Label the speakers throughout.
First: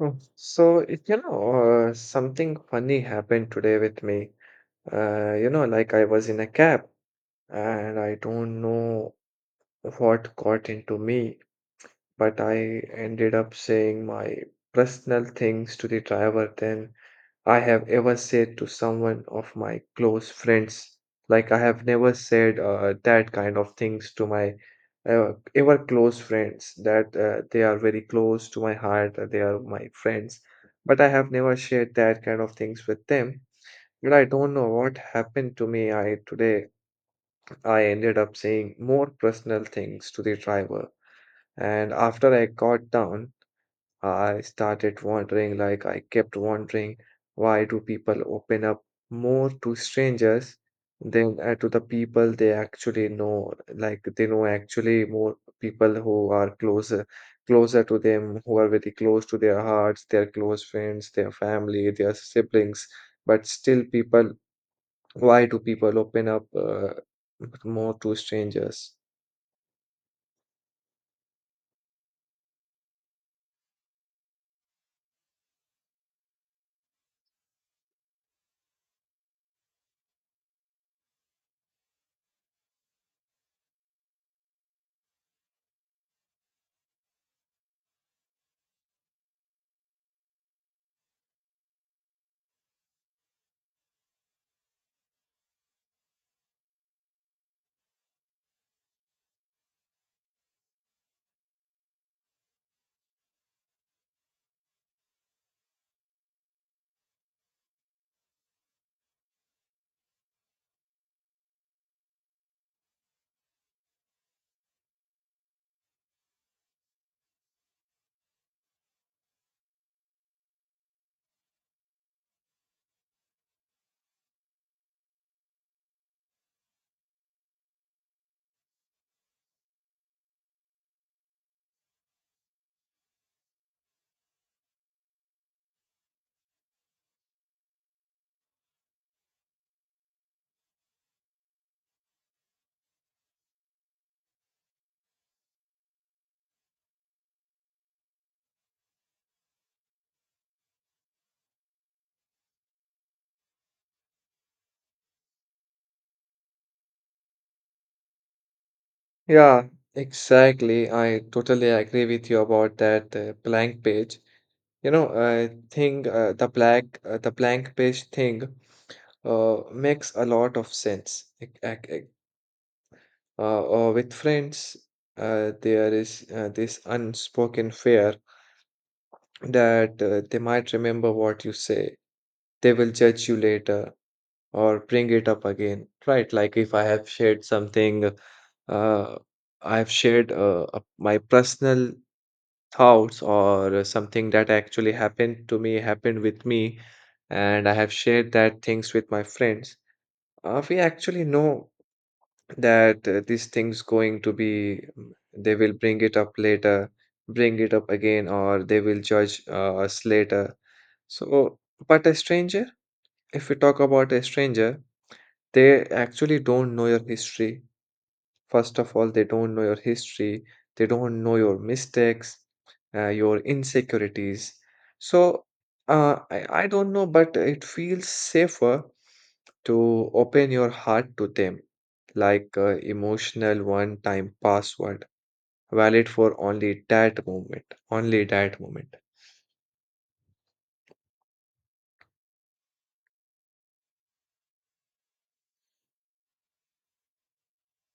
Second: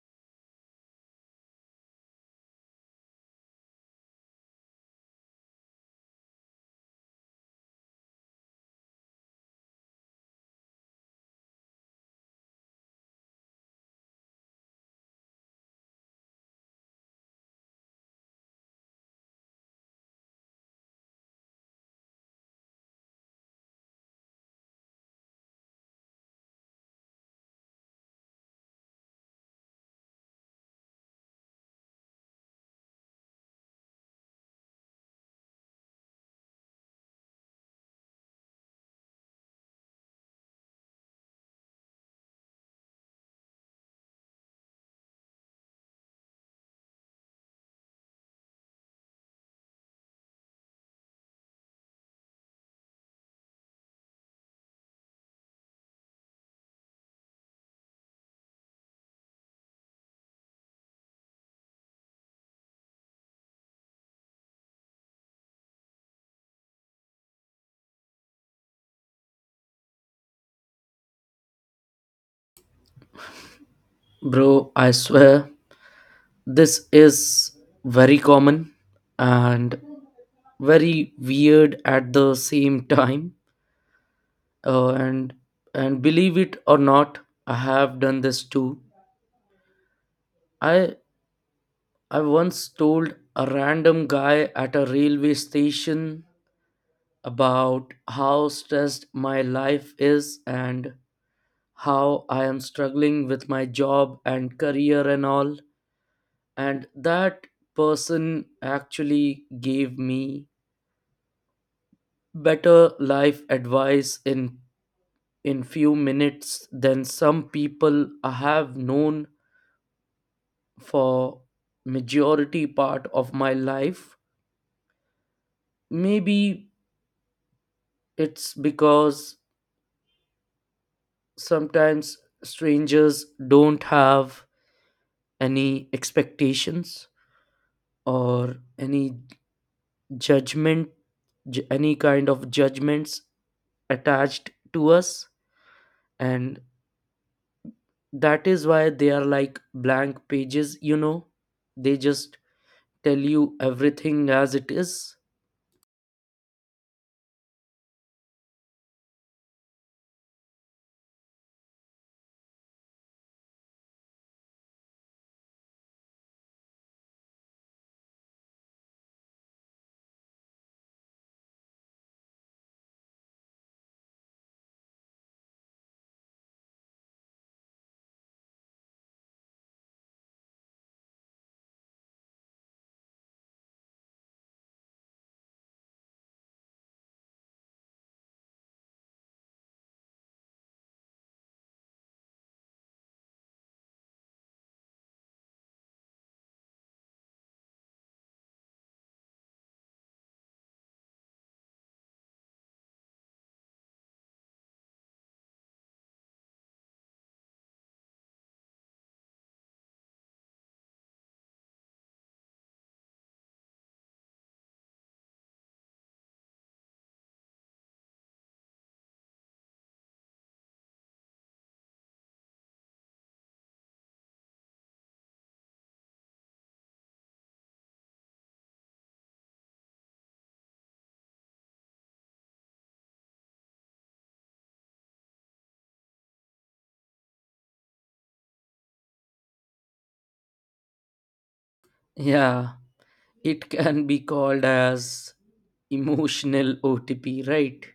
Speaker 1: Oh, So, it- you know, Something funny happened today with me. Like I was in a cab and I don't know what got into me but I ended up saying my personal things to the driver than I have ever said to someone of my close friends. Like I have never said that kind of things to my ever close friends that they are very close to my heart, that they are my friends. But I have never shared that kind of things with them. But I don't know what happened to me. I today I ended up saying more personal things to the driver. And after I got down, I started wondering, like, I kept wondering, why do people open up more to strangers than to the people they actually know? Like, they know actually more people who are closer, closer to them, who are very close to their hearts, their close friends, their family, their siblings. But still, people, why do people open up more to strangers?
Speaker 2: Bro, I swear this is very common and very weird at the same time. Uh, and and believe it or not, I have done this too. I I once told a random guy at a railway station about how stressed my life is and how I am struggling with my job and career and all. And that person actually gave me better life advice in few minutes than some people I have known for majority part of my life. Maybe it's because sometimes strangers don't have any expectations or any judgment any kind of judgments attached to us, and that is why they are like blank pages. They just tell you everything as it is.
Speaker 1: Yeah, exactly. I totally agree with you about that blank page. You know, I think the blank page thing makes a lot of sense. With friends, there is this unspoken fear that they might remember what you say. They will judge you later or bring it up again, right? Like if I have shared something, uh, I've shared my personal thoughts or something that actually happened to me, happened with me, and I have shared that things with my friends, we actually know that these things going to be, they will bring it up later, bring it up again, or they will judge us later. So, but a stranger, if we talk about a stranger, they actually don't know your history. First of all, they don't know your history, they don't know your mistakes, your insecurities. So I don't know, but it feels safer to open your heart to them, like a emotional one-time password, valid for only that moment, only that moment.
Speaker 2: Yeah, it can be called as emotional OTP, right?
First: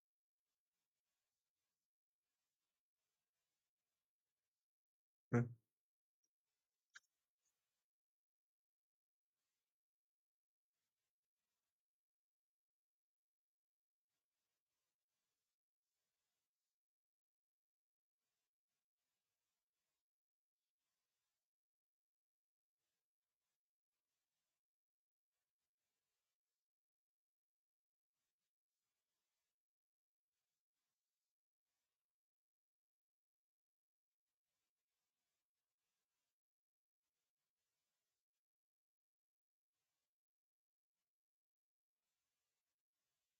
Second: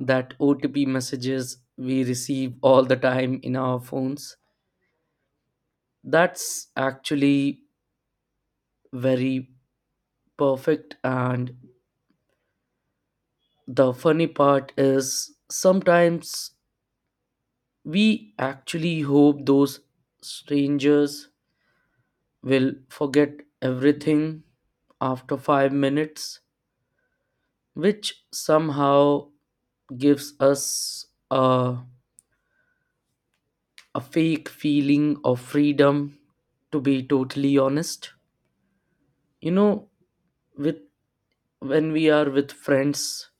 Speaker 2: That OTP messages we receive all the time in our phones,
Speaker 1: Mm.
Speaker 2: that's actually very perfect. And the funny part is, sometimes we actually hope those strangers will forget everything after 5 minutes, which somehow gives us a fake feeling of freedom, to be totally honest. You know, with when we are with friends,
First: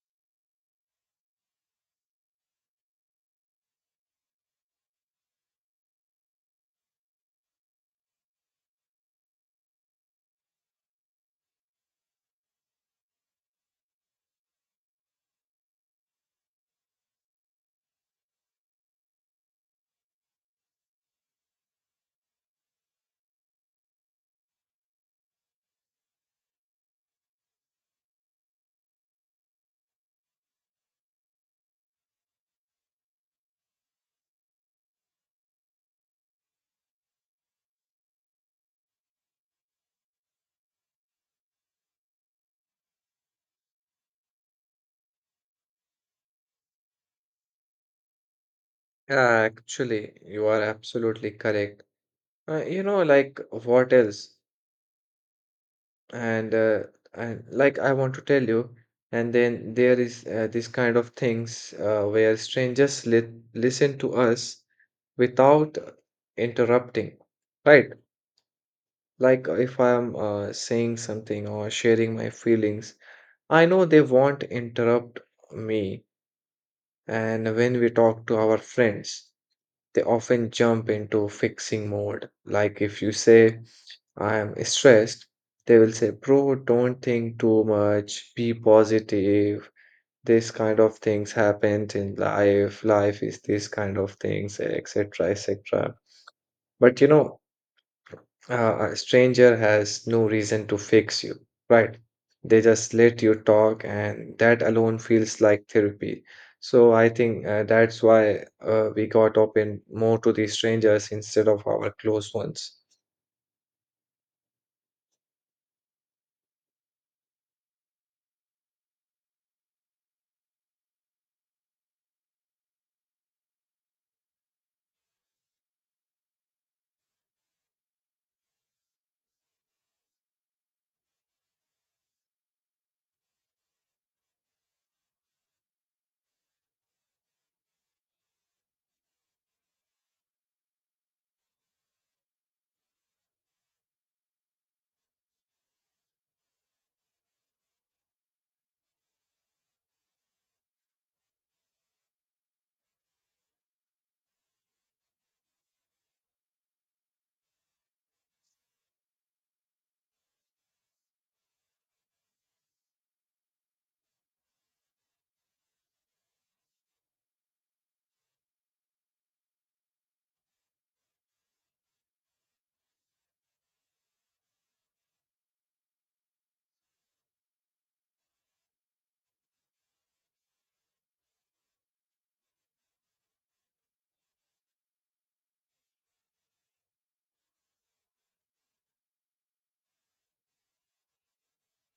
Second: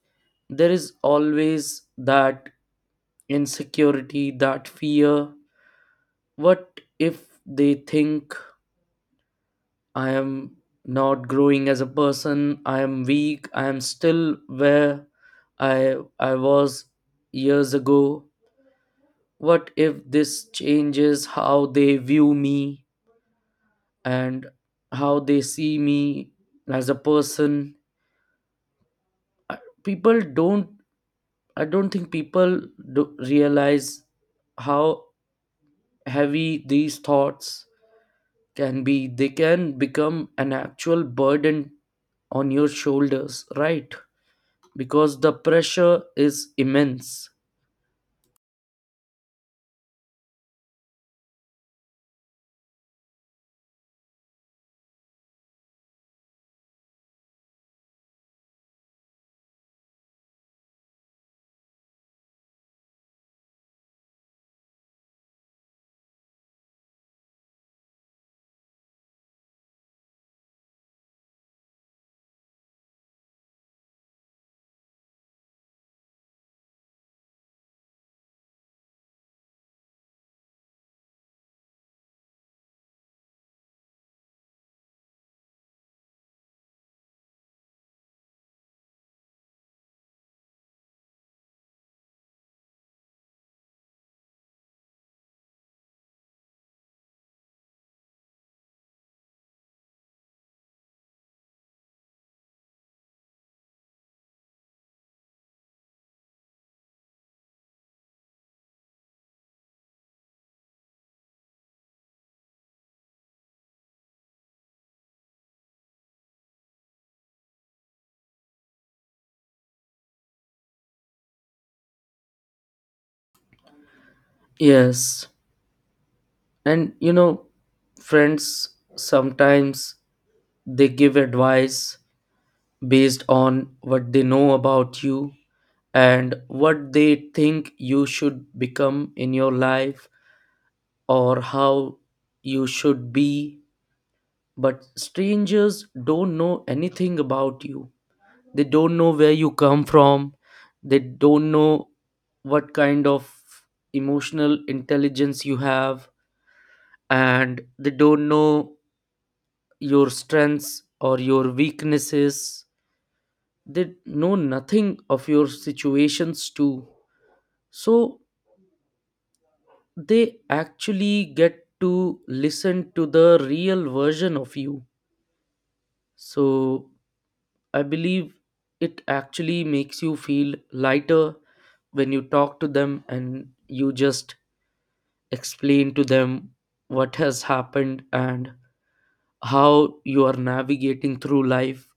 Speaker 2: there is always that insecurity, that fear. What if they think I am not growing as a person? I am weak. I am still where I was years ago. What if this changes how they view me and how they see me as a person? I- People don't I don't think people do realize how heavy these thoughts can be. They can become an actual burden on your shoulders, right? Because the pressure is immense.
Speaker 1: Yeah, actually, you are absolutely correct. You know, like what else? And uh, and like I want to tell you, and then there is this kind of things where strangers li listen to us without interrupting, right? Like if I'm saying something or sharing my feelings, I know they won't interrupt me. And when we talk to our friends, they often jump into fixing mode. Like if you say, I am stressed, they will say, Bro, don't think too much, be positive. This kind of things happens in life. Life is this kind of things, etc., etc. But you know, a stranger has no reason to fix you, right? They just let you talk, and that alone feels like therapy. So I think that's why we got open more to the strangers instead of our close ones.
Speaker 2: Yes. And you know, friends sometimes they give advice based on what they know about you and what they think you should become in your life, or how you should be. But strangers don't know anything about you. They don't know where you come from, they don't know what kind of emotional intelligence you have, and they don't know your strengths or your weaknesses. They know nothing of your situations too. So they actually get to listen to the real version of you. So I believe it actually makes you feel lighter when you talk to them, and you just explain to them what has happened and how you are navigating through life.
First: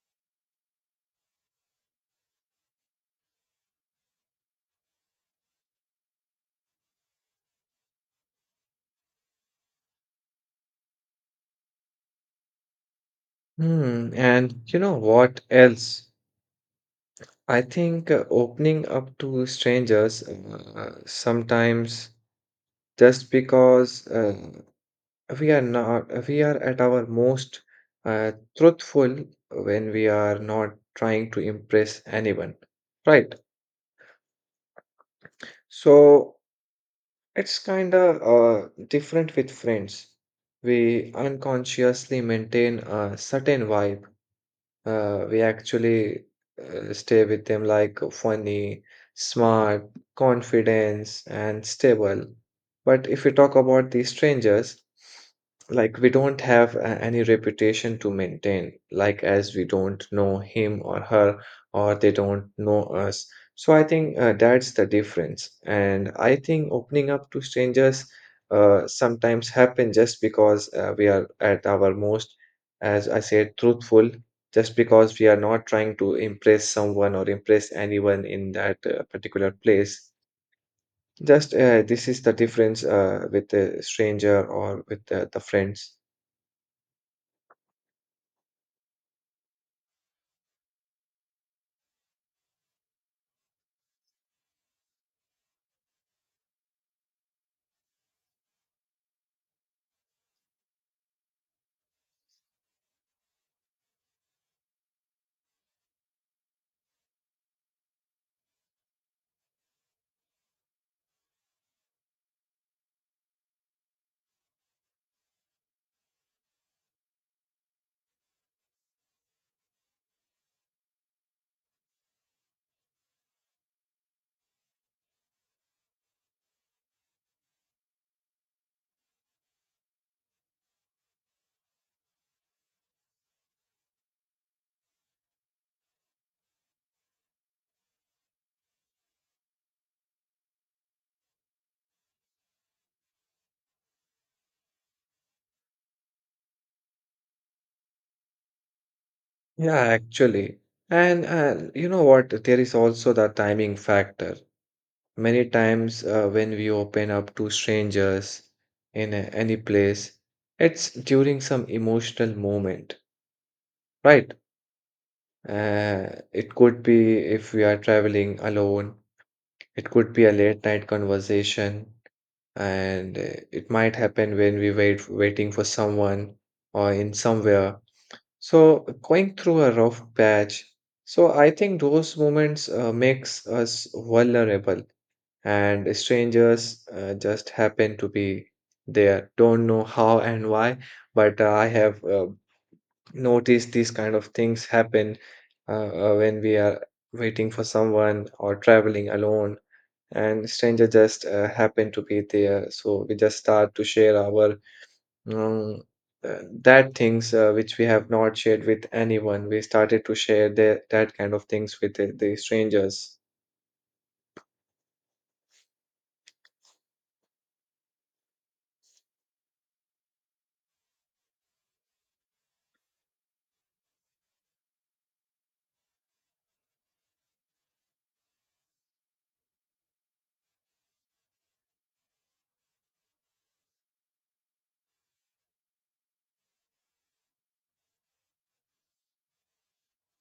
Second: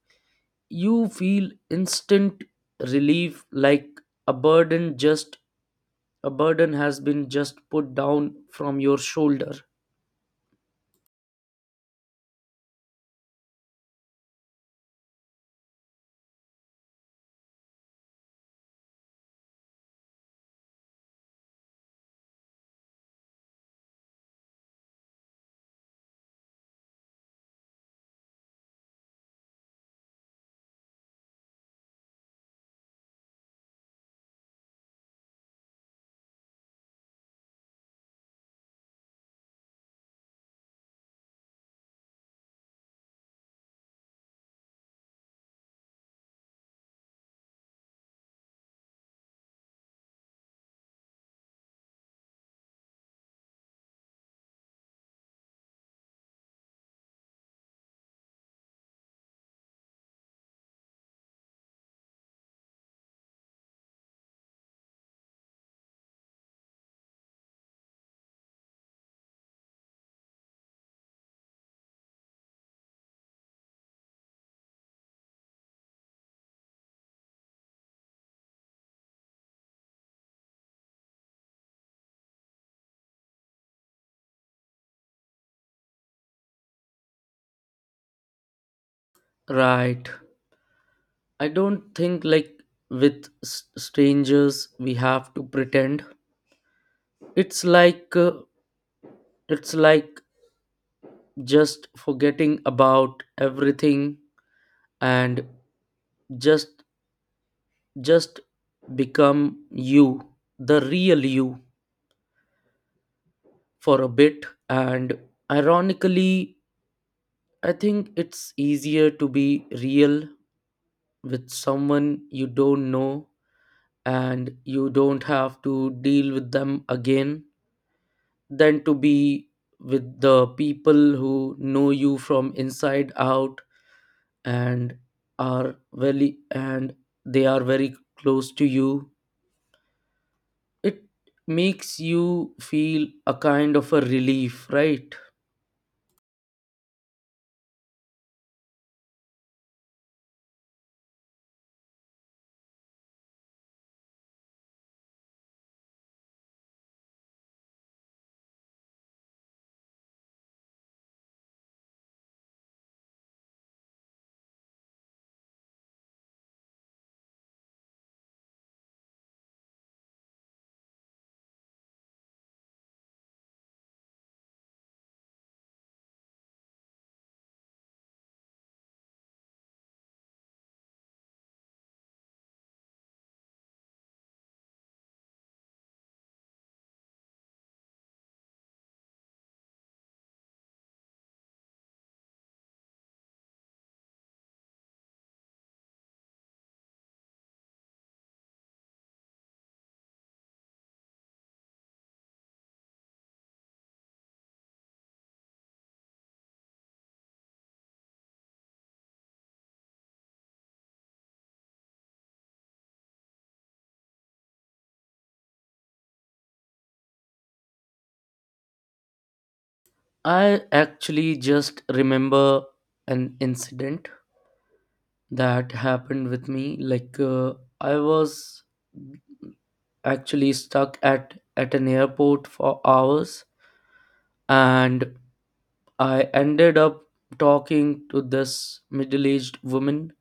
Speaker 2: You feel instant relief, like a burden just a burden has been just put down from your shoulder.
Speaker 1: Hmm, and you know what else? I think opening up to strangers sometimes just because we are not we are at our most truthful when we are not trying to impress anyone, right? So it's kind of different with friends. We unconsciously maintain a certain vibe. We actually stay with them like funny, smart, confidence, and stable. But if we talk about these strangers, like we don't have any reputation to maintain, like as we don't know him or her, or they don't know us. So I think that's the difference. And I think opening up to strangers sometimes happen just because we are at our most, as I said, truthful just because we are not trying to impress someone or impress anyone in that particular place. Just this is the difference with a stranger or with the friends.
Speaker 2: Right. I don't think like with strangers we have to pretend. It's like uh, It's like just forgetting about everything and just just become you, the real you for a bit. And ironically, I think it's easier to be real with someone you don't know and you don't have to deal with them again, than to be with the people who know you from inside out and are very and they are very close to you. It makes you feel a kind of a relief, right?
Speaker 1: Yeah, actually. And you know what? There is also the timing factor. Many times when we open up to strangers in any place, it's during some emotional moment, right? It could be if we are traveling alone. It could be a late night conversation, and it might happen when we waiting for someone or in somewhere. So going through a rough patch. So I think those moments makes us vulnerable, and strangers just happen to be there. Don't know how and why, but I have noticed these kind of things happen when we are waiting for someone or traveling alone and stranger just happened to be there so we just start to share our um, that things which we have not shared with anyone. We started to share that kind of things with the strangers.
Speaker 2: I actually just remember an incident that happened with me. I was actually stuck at an airport for hours, and I ended up talking to this middle aged woman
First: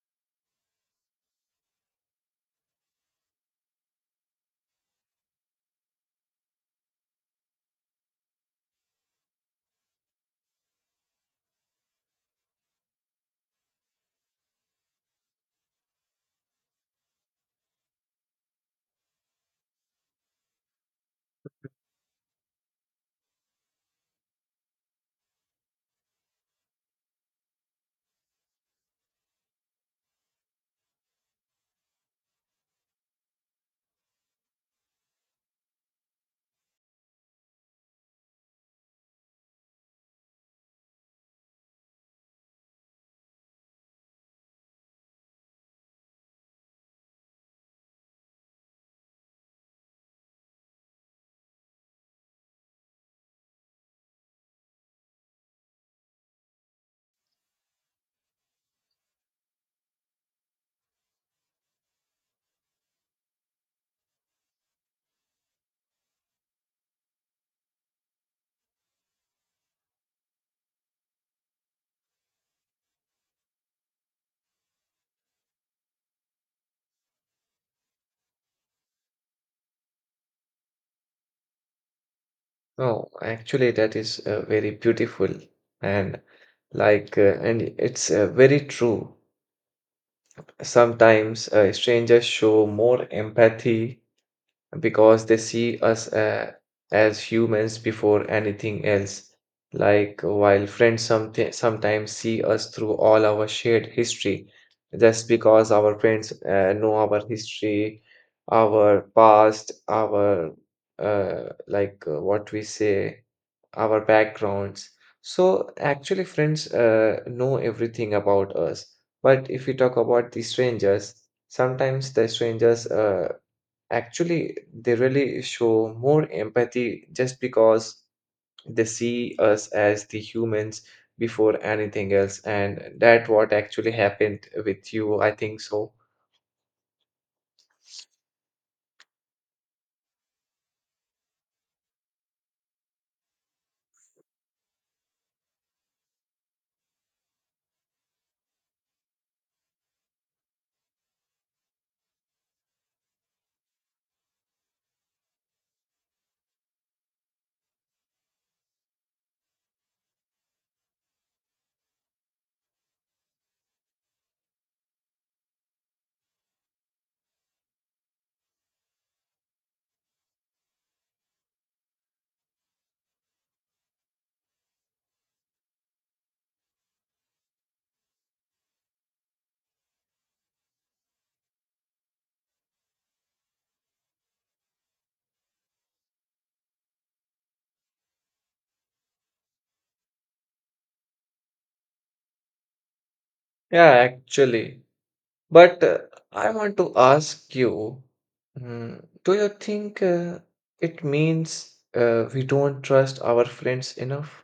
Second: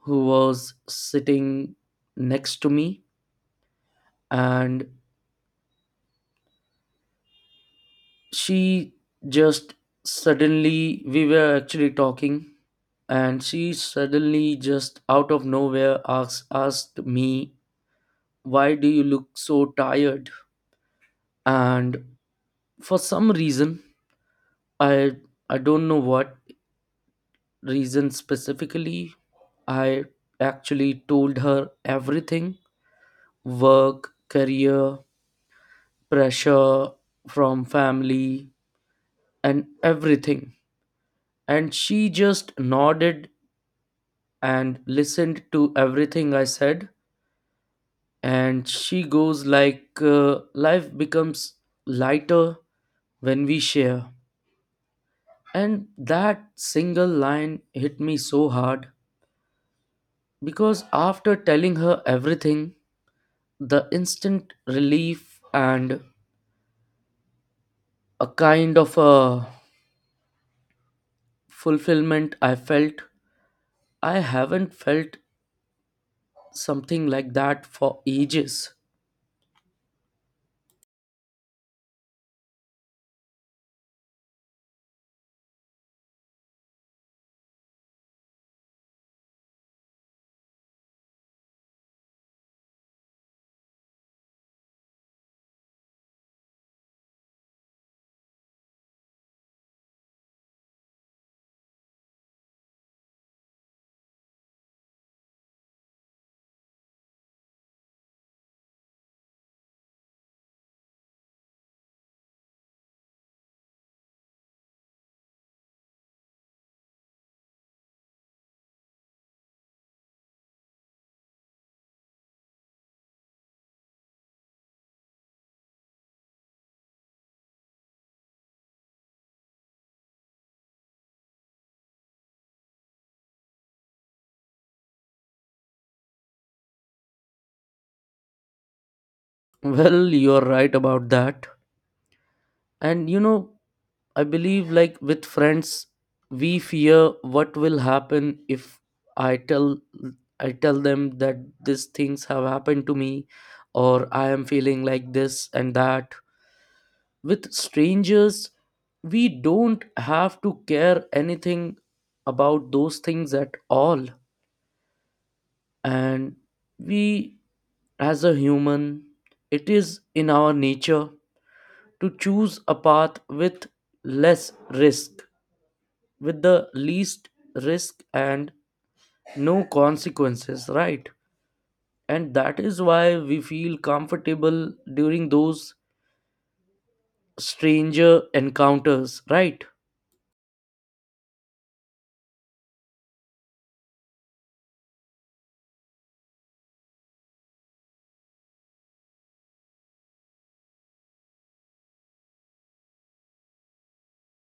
Speaker 2: who was sitting next to me. And she just we were actually talking, and she suddenly, just out of nowhere, asked me, why do you look so tired? And for some reason, I, I don't know what reason specifically, I actually told her everything. Work, career, pressure from family, and everything. And she just nodded and listened to everything I said. And she goes like, life becomes lighter when we share. And that single line hit me so hard, because after telling her everything, the instant relief and a kind of a fulfillment I felt, I haven't felt something like that for ages.
Speaker 1: Oh actually that is very beautiful, and and it's very true. Sometimes strangers show more empathy because they see us as humans before anything else. Like while friends sometimes see us through all our shared history, just because our friends know our history, our past, our what we say, our backgrounds. So actually, friends know everything about us. But if we talk about the strangers, sometimes the strangers actually, they really show more empathy just because they see us as the humans before anything else, and that what actually happened with you, I think so.
Speaker 2: Well, you're right about that. And you know, I believe like with friends, we fear what will happen if I tell I tell them that these things have happened to me, or I am feeling like this and that. With strangers, we don't have to care anything about those things at all. And we, as a human, it is in our nature to choose a path with less risk with the least risk and no consequences, right? And that is why we feel comfortable during those stranger encounters, right?
Speaker 1: Yeah, actually. But I want to ask you, do you think it means we don't trust our friends enough?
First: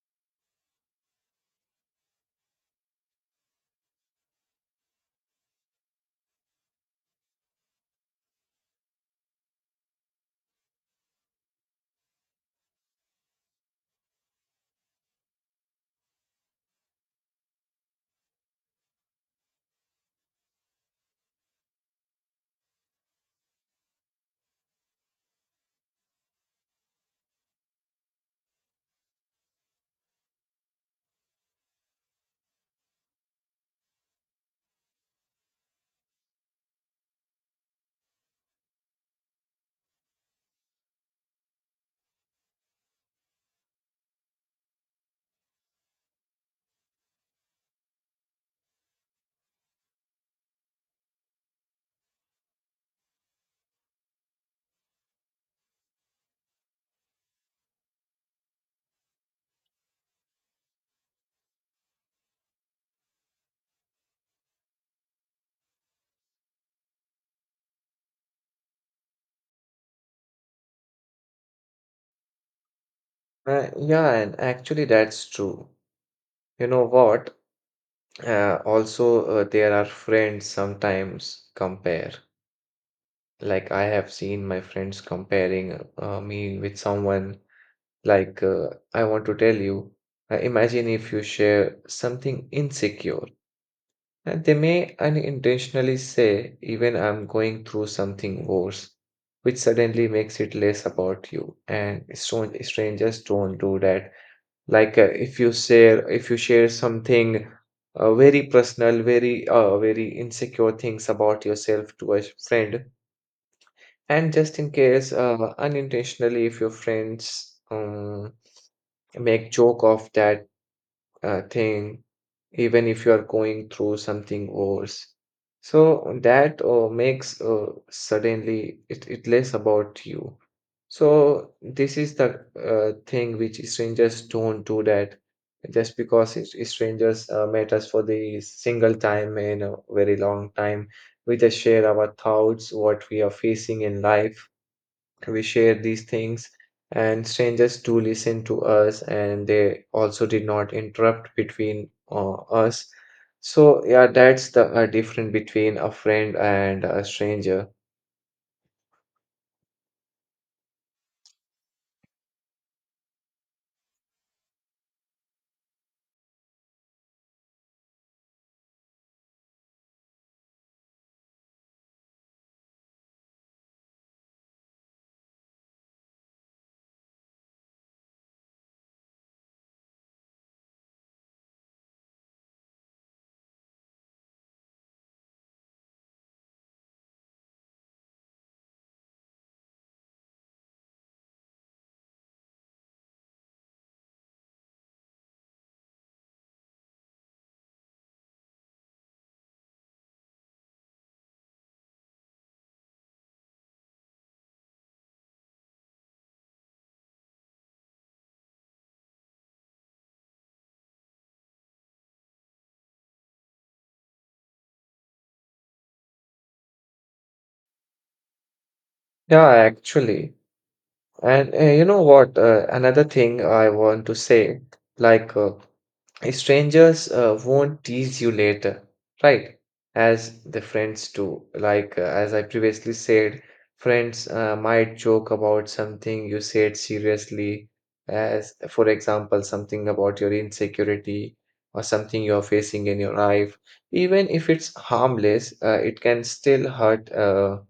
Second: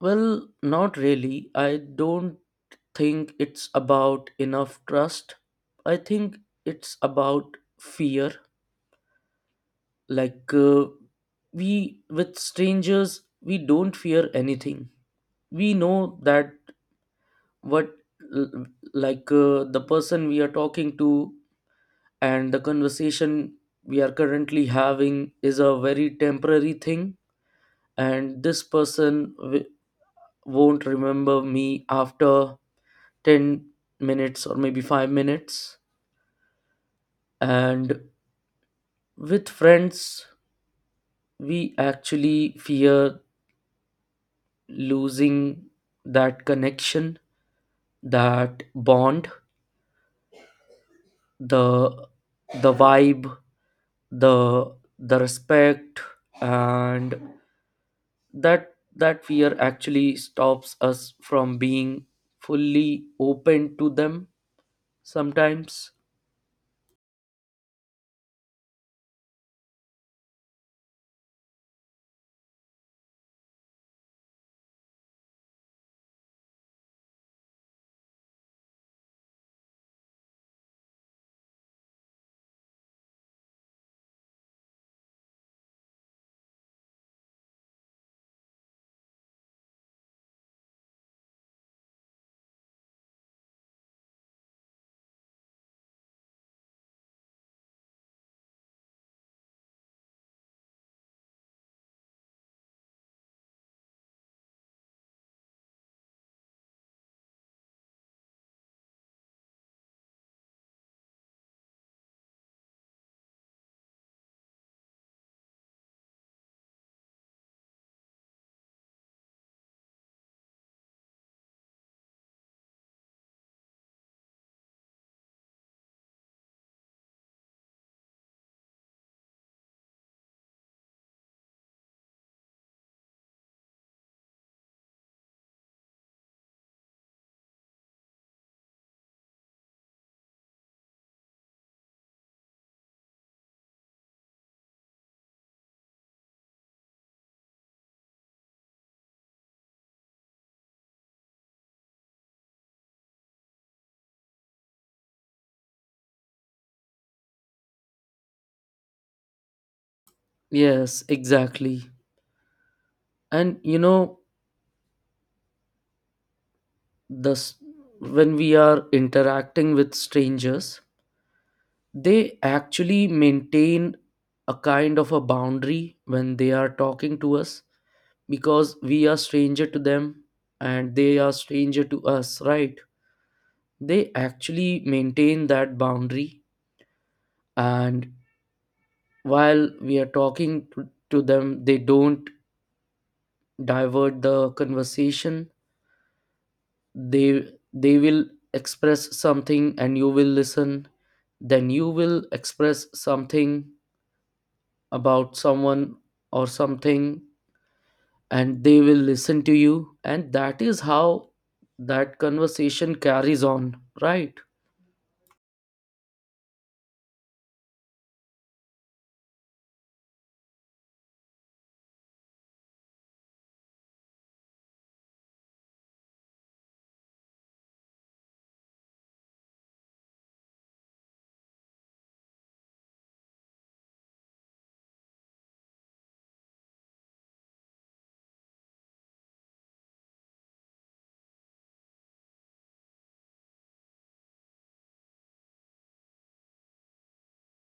Speaker 2: Well, not really. I don't think it's about enough trust. I think it's about fear. like uh, we with strangers we don't fear anything. We know that what l- the person we are talking to and the conversation we are currently having is a very temporary thing, and this won't remember me after 10 minutes, or maybe 5 minutes. And with friends, we actually fear losing that connection, that bond, the the vibe, the the respect. And that fear actually stops us from being fully open to them sometimes.
Speaker 1: Yeah, and actually that's true. You know what? There are friends sometimes compare. Like I have seen my friends comparing me with someone. Like I want to tell you, imagine if you share something insecure, and they may unintentionally say, even I'm going through something worse, which suddenly makes it less about you. And strangers don't do that. Like if you share something very personal very very insecure things about yourself to a friend, and just in case unintentionally if your friends make joke of that thing, even if you are going through something worse, so that makes suddenly it less about you. So this is the thing which strangers don't do that just because it's strangers met us for the single time in a very long time. We just share our thoughts, what we are facing in life. We share these things, and strangers do listen to us, and they also did not interrupt between us. So yeah, that's the difference between a friend and a stranger.
Speaker 2: Yes, exactly. And you know, this when we are interacting with strangers, they actually maintain a kind of a boundary when they are talking to us, because we are stranger to them and they are stranger to us, right? They actually maintain that boundary. And while we are talking to them, they don't divert the conversation. they they will express something and you will listen, then you will express something about someone or something, and they will listen to you. And that is how that conversation carries on, right?
Speaker 1: Yeah, actually. And you know what? Another thing I want to say, like strangers won't tease you later, right? As the friends do. Like as I previously said, friends might joke about something you said seriously, as for example, something about your insecurity or something you're facing in your life. Even if it's harmless, it can still hurt. Uh,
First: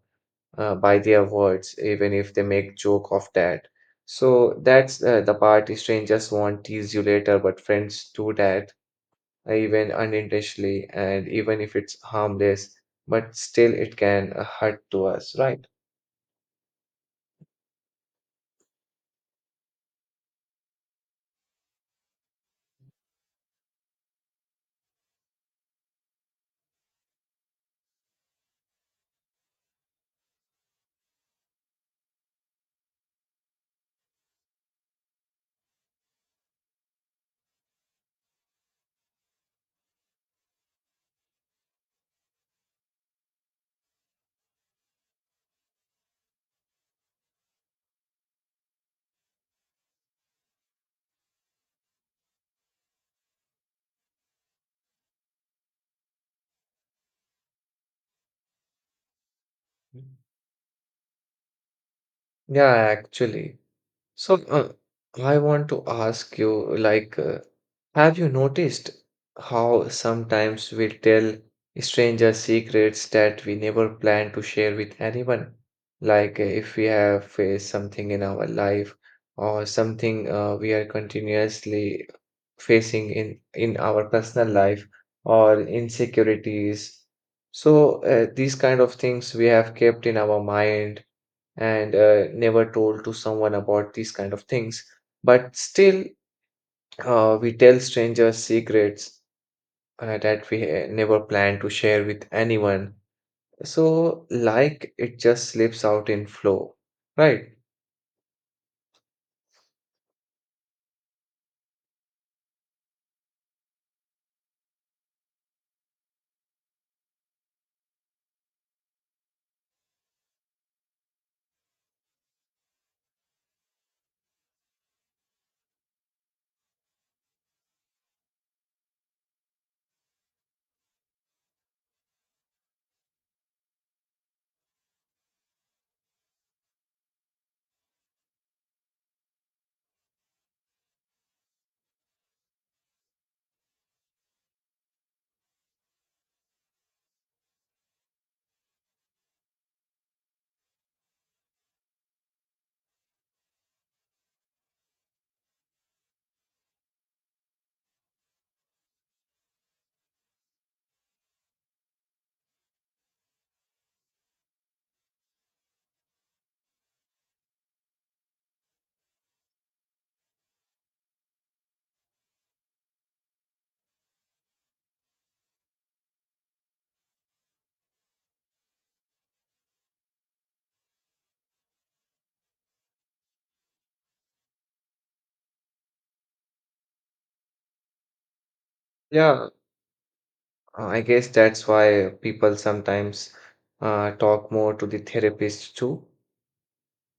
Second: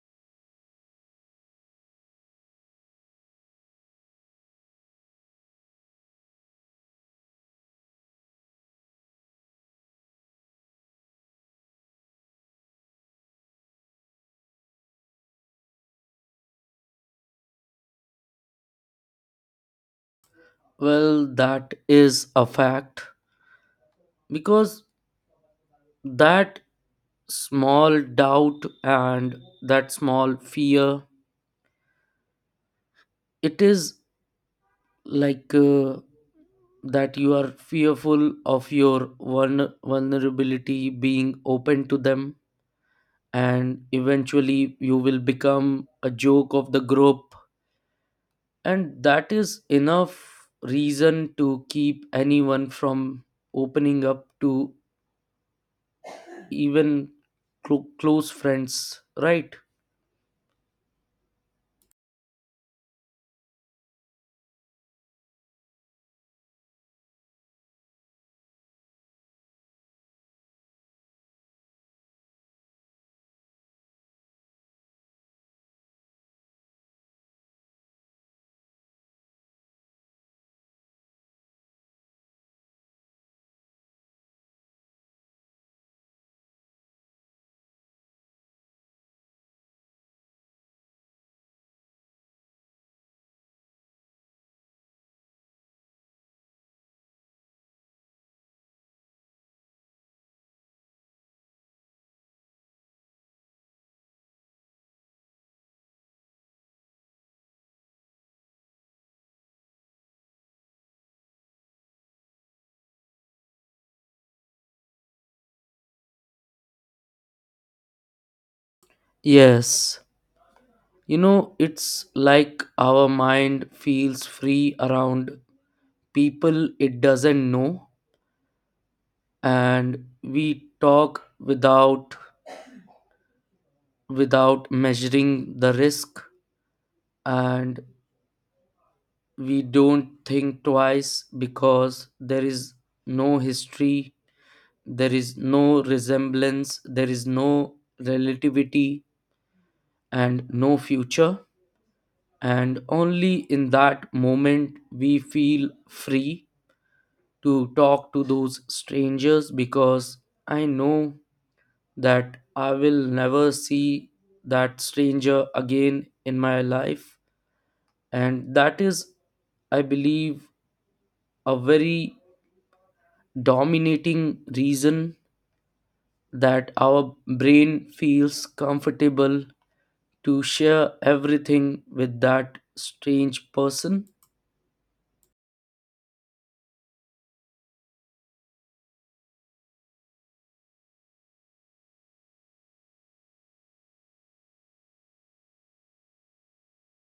Speaker 1: uh, By their words, even if they make joke of that. So that's the part strangers won't tease you later, but friends do that even unintentionally, and even if it's harmless, but still it can hurt to us, right?
Speaker 2: Well, that is a fact. Because that small doubt and that small fear, it is like uh, that you are fearful of your vulnerability being open to them, and eventually you will become a joke of the group. And that is enough reason to keep anyone from opening up to even close friends, right?
Speaker 1: Yeah, actually. So, I want to ask you, like, have you noticed how sometimes we tell stranger secrets that we never plan to share with anyone? Like, if we have faced something in our life or something we are continuously facing in our personal life or insecurities. So, these kind of things we have kept in our mind and never told to someone about these kind of things. But still, we tell strangers secrets that we never plan to share with anyone. So, like, it just slips out in flow, right?
Speaker 2: Yes. You know, it's like our mind feels free around people it doesn't know, and we talk without measuring the risk. And we don't think twice because there is no history, there is no resemblance, there is no relativity, and no future. And only in that moment we feel free to talk to those strangers, because I know that I will never see that stranger again in my life. And that is, I believe, a very dominating reason that our brain feels comfortable to share everything with that strange person.
Speaker 1: Yeah, I guess that's why people sometimes talk more to the therapist too.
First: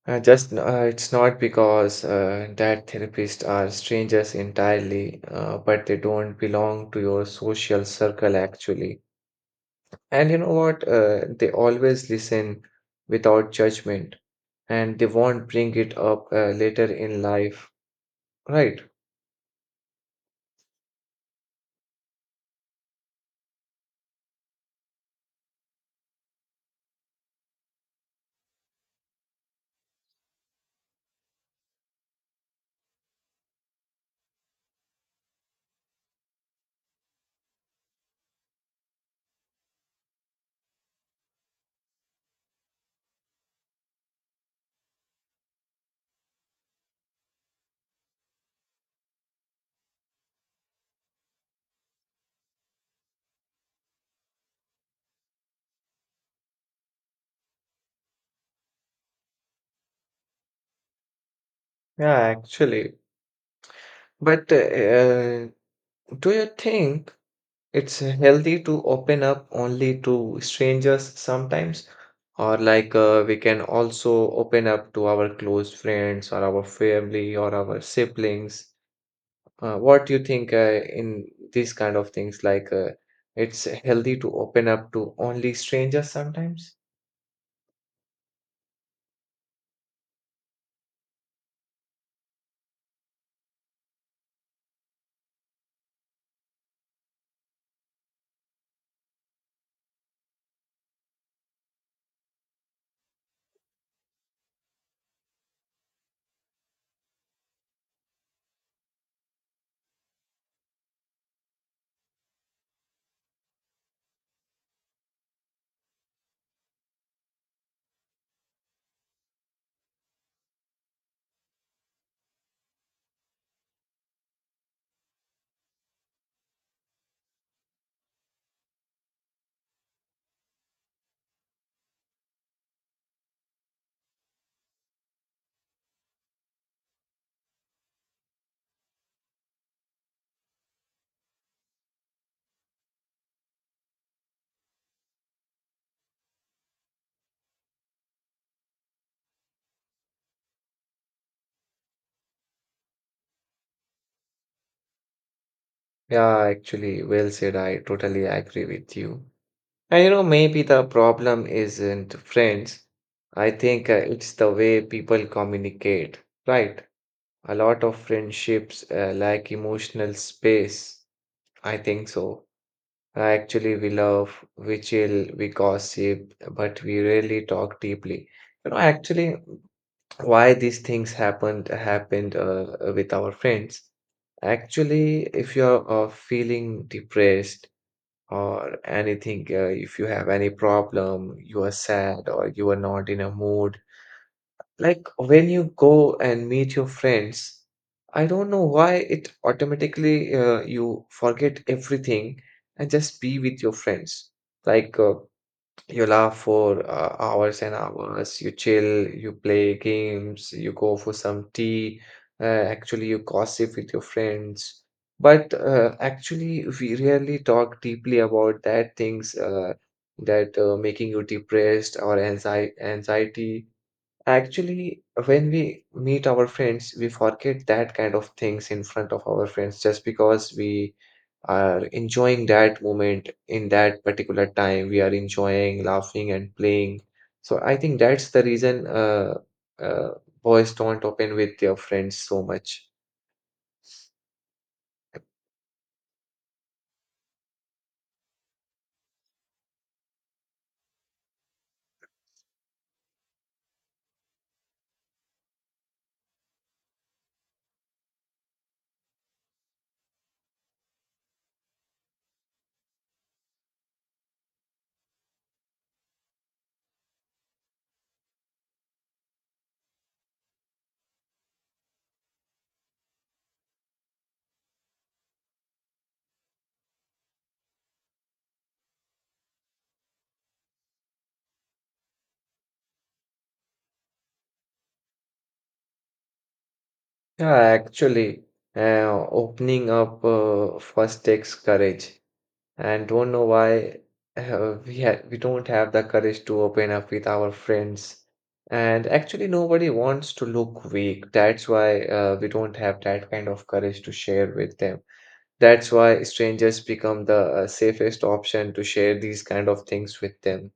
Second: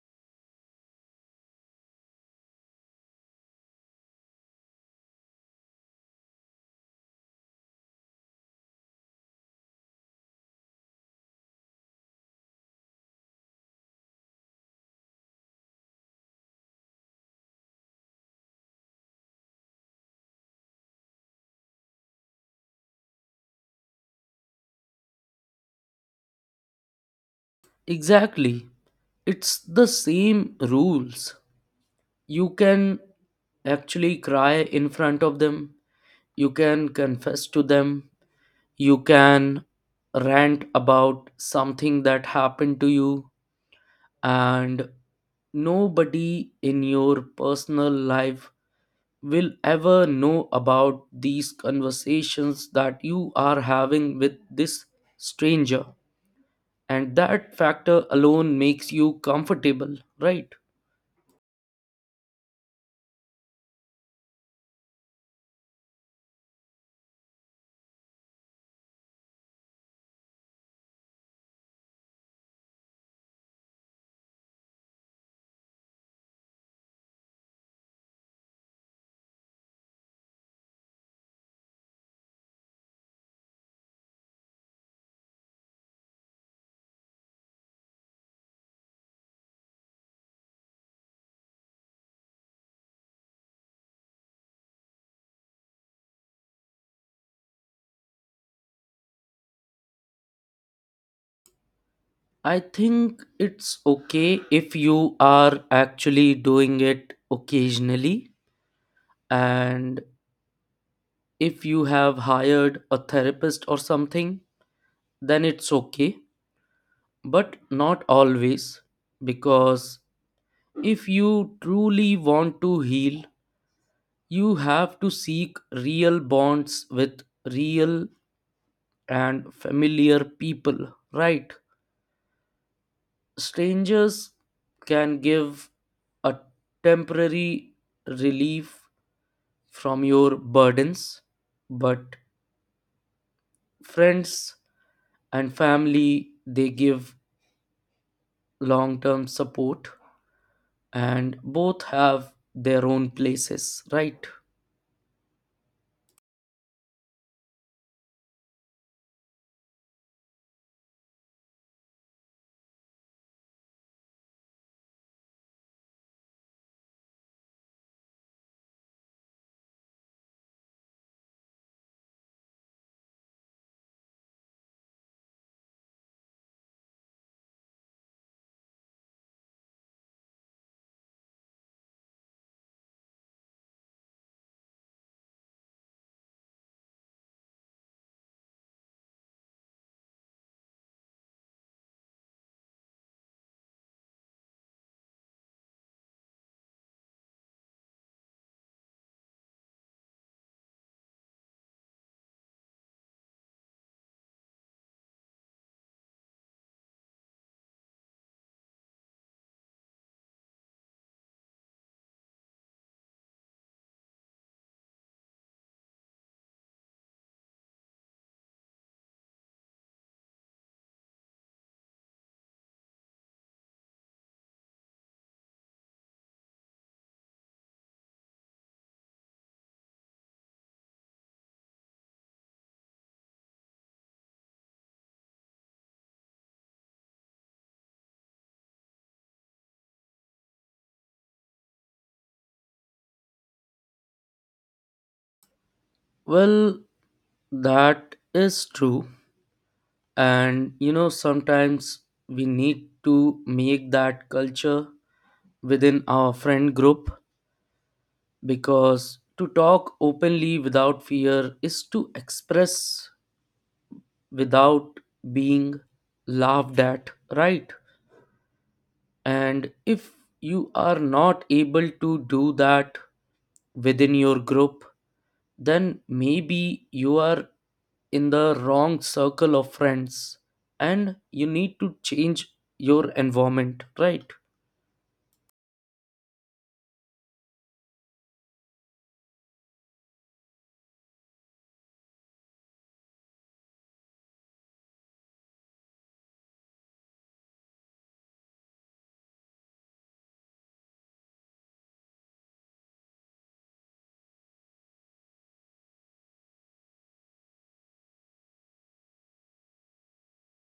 Speaker 1: Just it's not because that therapists are strangers entirely, but they don't belong to your social circle actually. And you know what? They always listen without judgment and they won't bring it up later in life. Right.
Speaker 2: Exactly. It's the same rules. You can actually cry in front of them, you can confess to them, you can rant about something that happened to you, and nobody in your personal life will ever know about these conversations that you are having with this stranger. And that factor alone makes you comfortable, right?
Speaker 1: Yeah, actually. But uh, do you think it's healthy to open up only to strangers sometimes? Or like we can also open up to our close friends or our family or our siblings? What do you think in these kind of things? Like, it's healthy to open up to only strangers sometimes?
Speaker 2: I think it's okay if you are actually doing it occasionally, and if you have hired a therapist or something, then it's okay. But not always. Because if you truly want to heal, you have to seek real bonds with real and familiar people, right? Strangers can give a temporary relief from your burdens, but friends and family, they give long term support. And both have their own places, right?
Speaker 1: Yeah, actually, well said. I totally agree with you. And you know, maybe the problem isn't friends. I think it's the way people communicate, right? A lot of friendships lack emotional space. I think so. Actually, we love, we chill, we gossip, but we rarely talk deeply. You know, actually, why these things happened with our friends. Actually if you're feeling depressed or anything, if you have any problem, you are sad or you are not in a mood, like when you go and meet your friends, I don't know why it automatically you forget everything and just be with your friends. Like you laugh for hours and hours, you chill, you play games, you go for some tea, actually, you gossip with your friends. But actually, we rarely talk deeply about that things that making you depressed or anxiety. Actually, when we meet our friends, we forget that kind of things in front of our friends just because we are enjoying that moment in that particular time. We are enjoying, laughing, and playing. So I think that's the reason uh, boys don't open with their friends so much.
Speaker 2: Well, that is true. And you know, sometimes we need to make that culture within our friend group, because to talk openly without fear is to express without being laughed at, right? And if you are not able to do that within your group, then maybe you are in the wrong circle of friends and you need to change your environment, right?
Speaker 1: Yeah, actually, opening up first takes courage, and don't know why we don't have the courage to open up with our friends. And actually, nobody wants to look weak. That's why we don't have that kind of courage to share with them. That's why strangers become the safest option to share these kind of things with them.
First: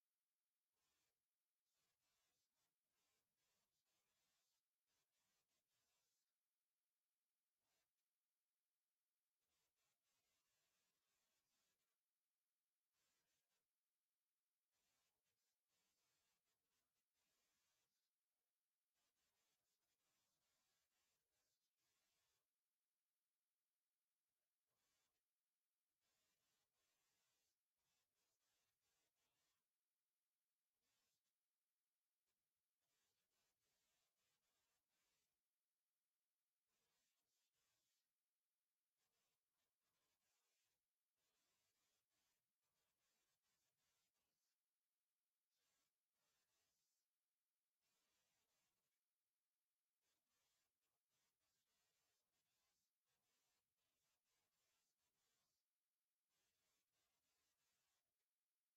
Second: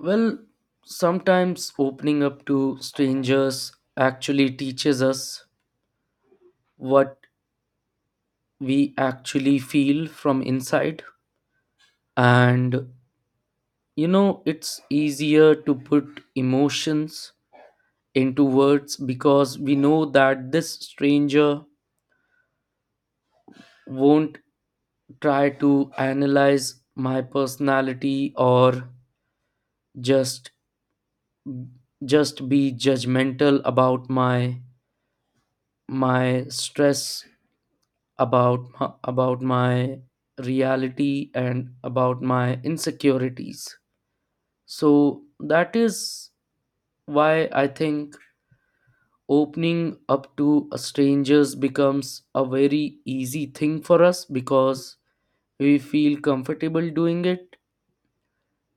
Speaker 2: Well, sometimes opening up to strangers actually teaches us what we actually feel from inside. And you know, it's easier to put emotions into words, because we know that this stranger won't try to analyze my personality, or just just be judgmental about my my stress, about my reality and about my insecurities. So that is why I think opening up to a strangers becomes a very easy thing for us, because we feel comfortable doing it,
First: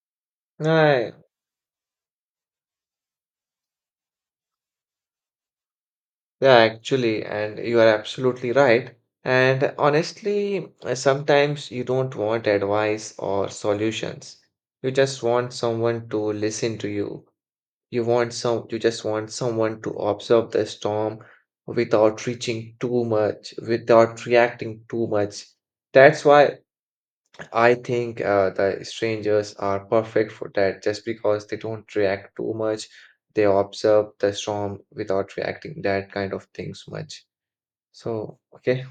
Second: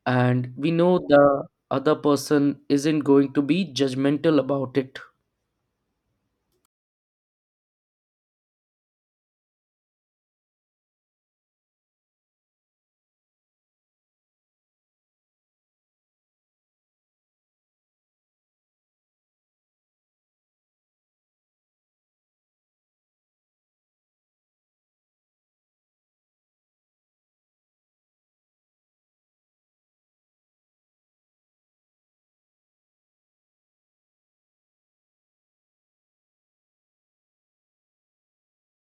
Speaker 2: and we know
Speaker 1: Right.
Speaker 2: the other person isn't going to be judgmental about it.
Speaker 1: Yeah, actually, and you are absolutely right. And honestly, sometimes you don't want advice or solutions. You just want someone to listen to you. You just want someone to observe the storm without reaching too much, without reacting too much. That's why I think the strangers are perfect for that just because they don't react too much. They observe the storm without reacting that kind of things much. So, okay.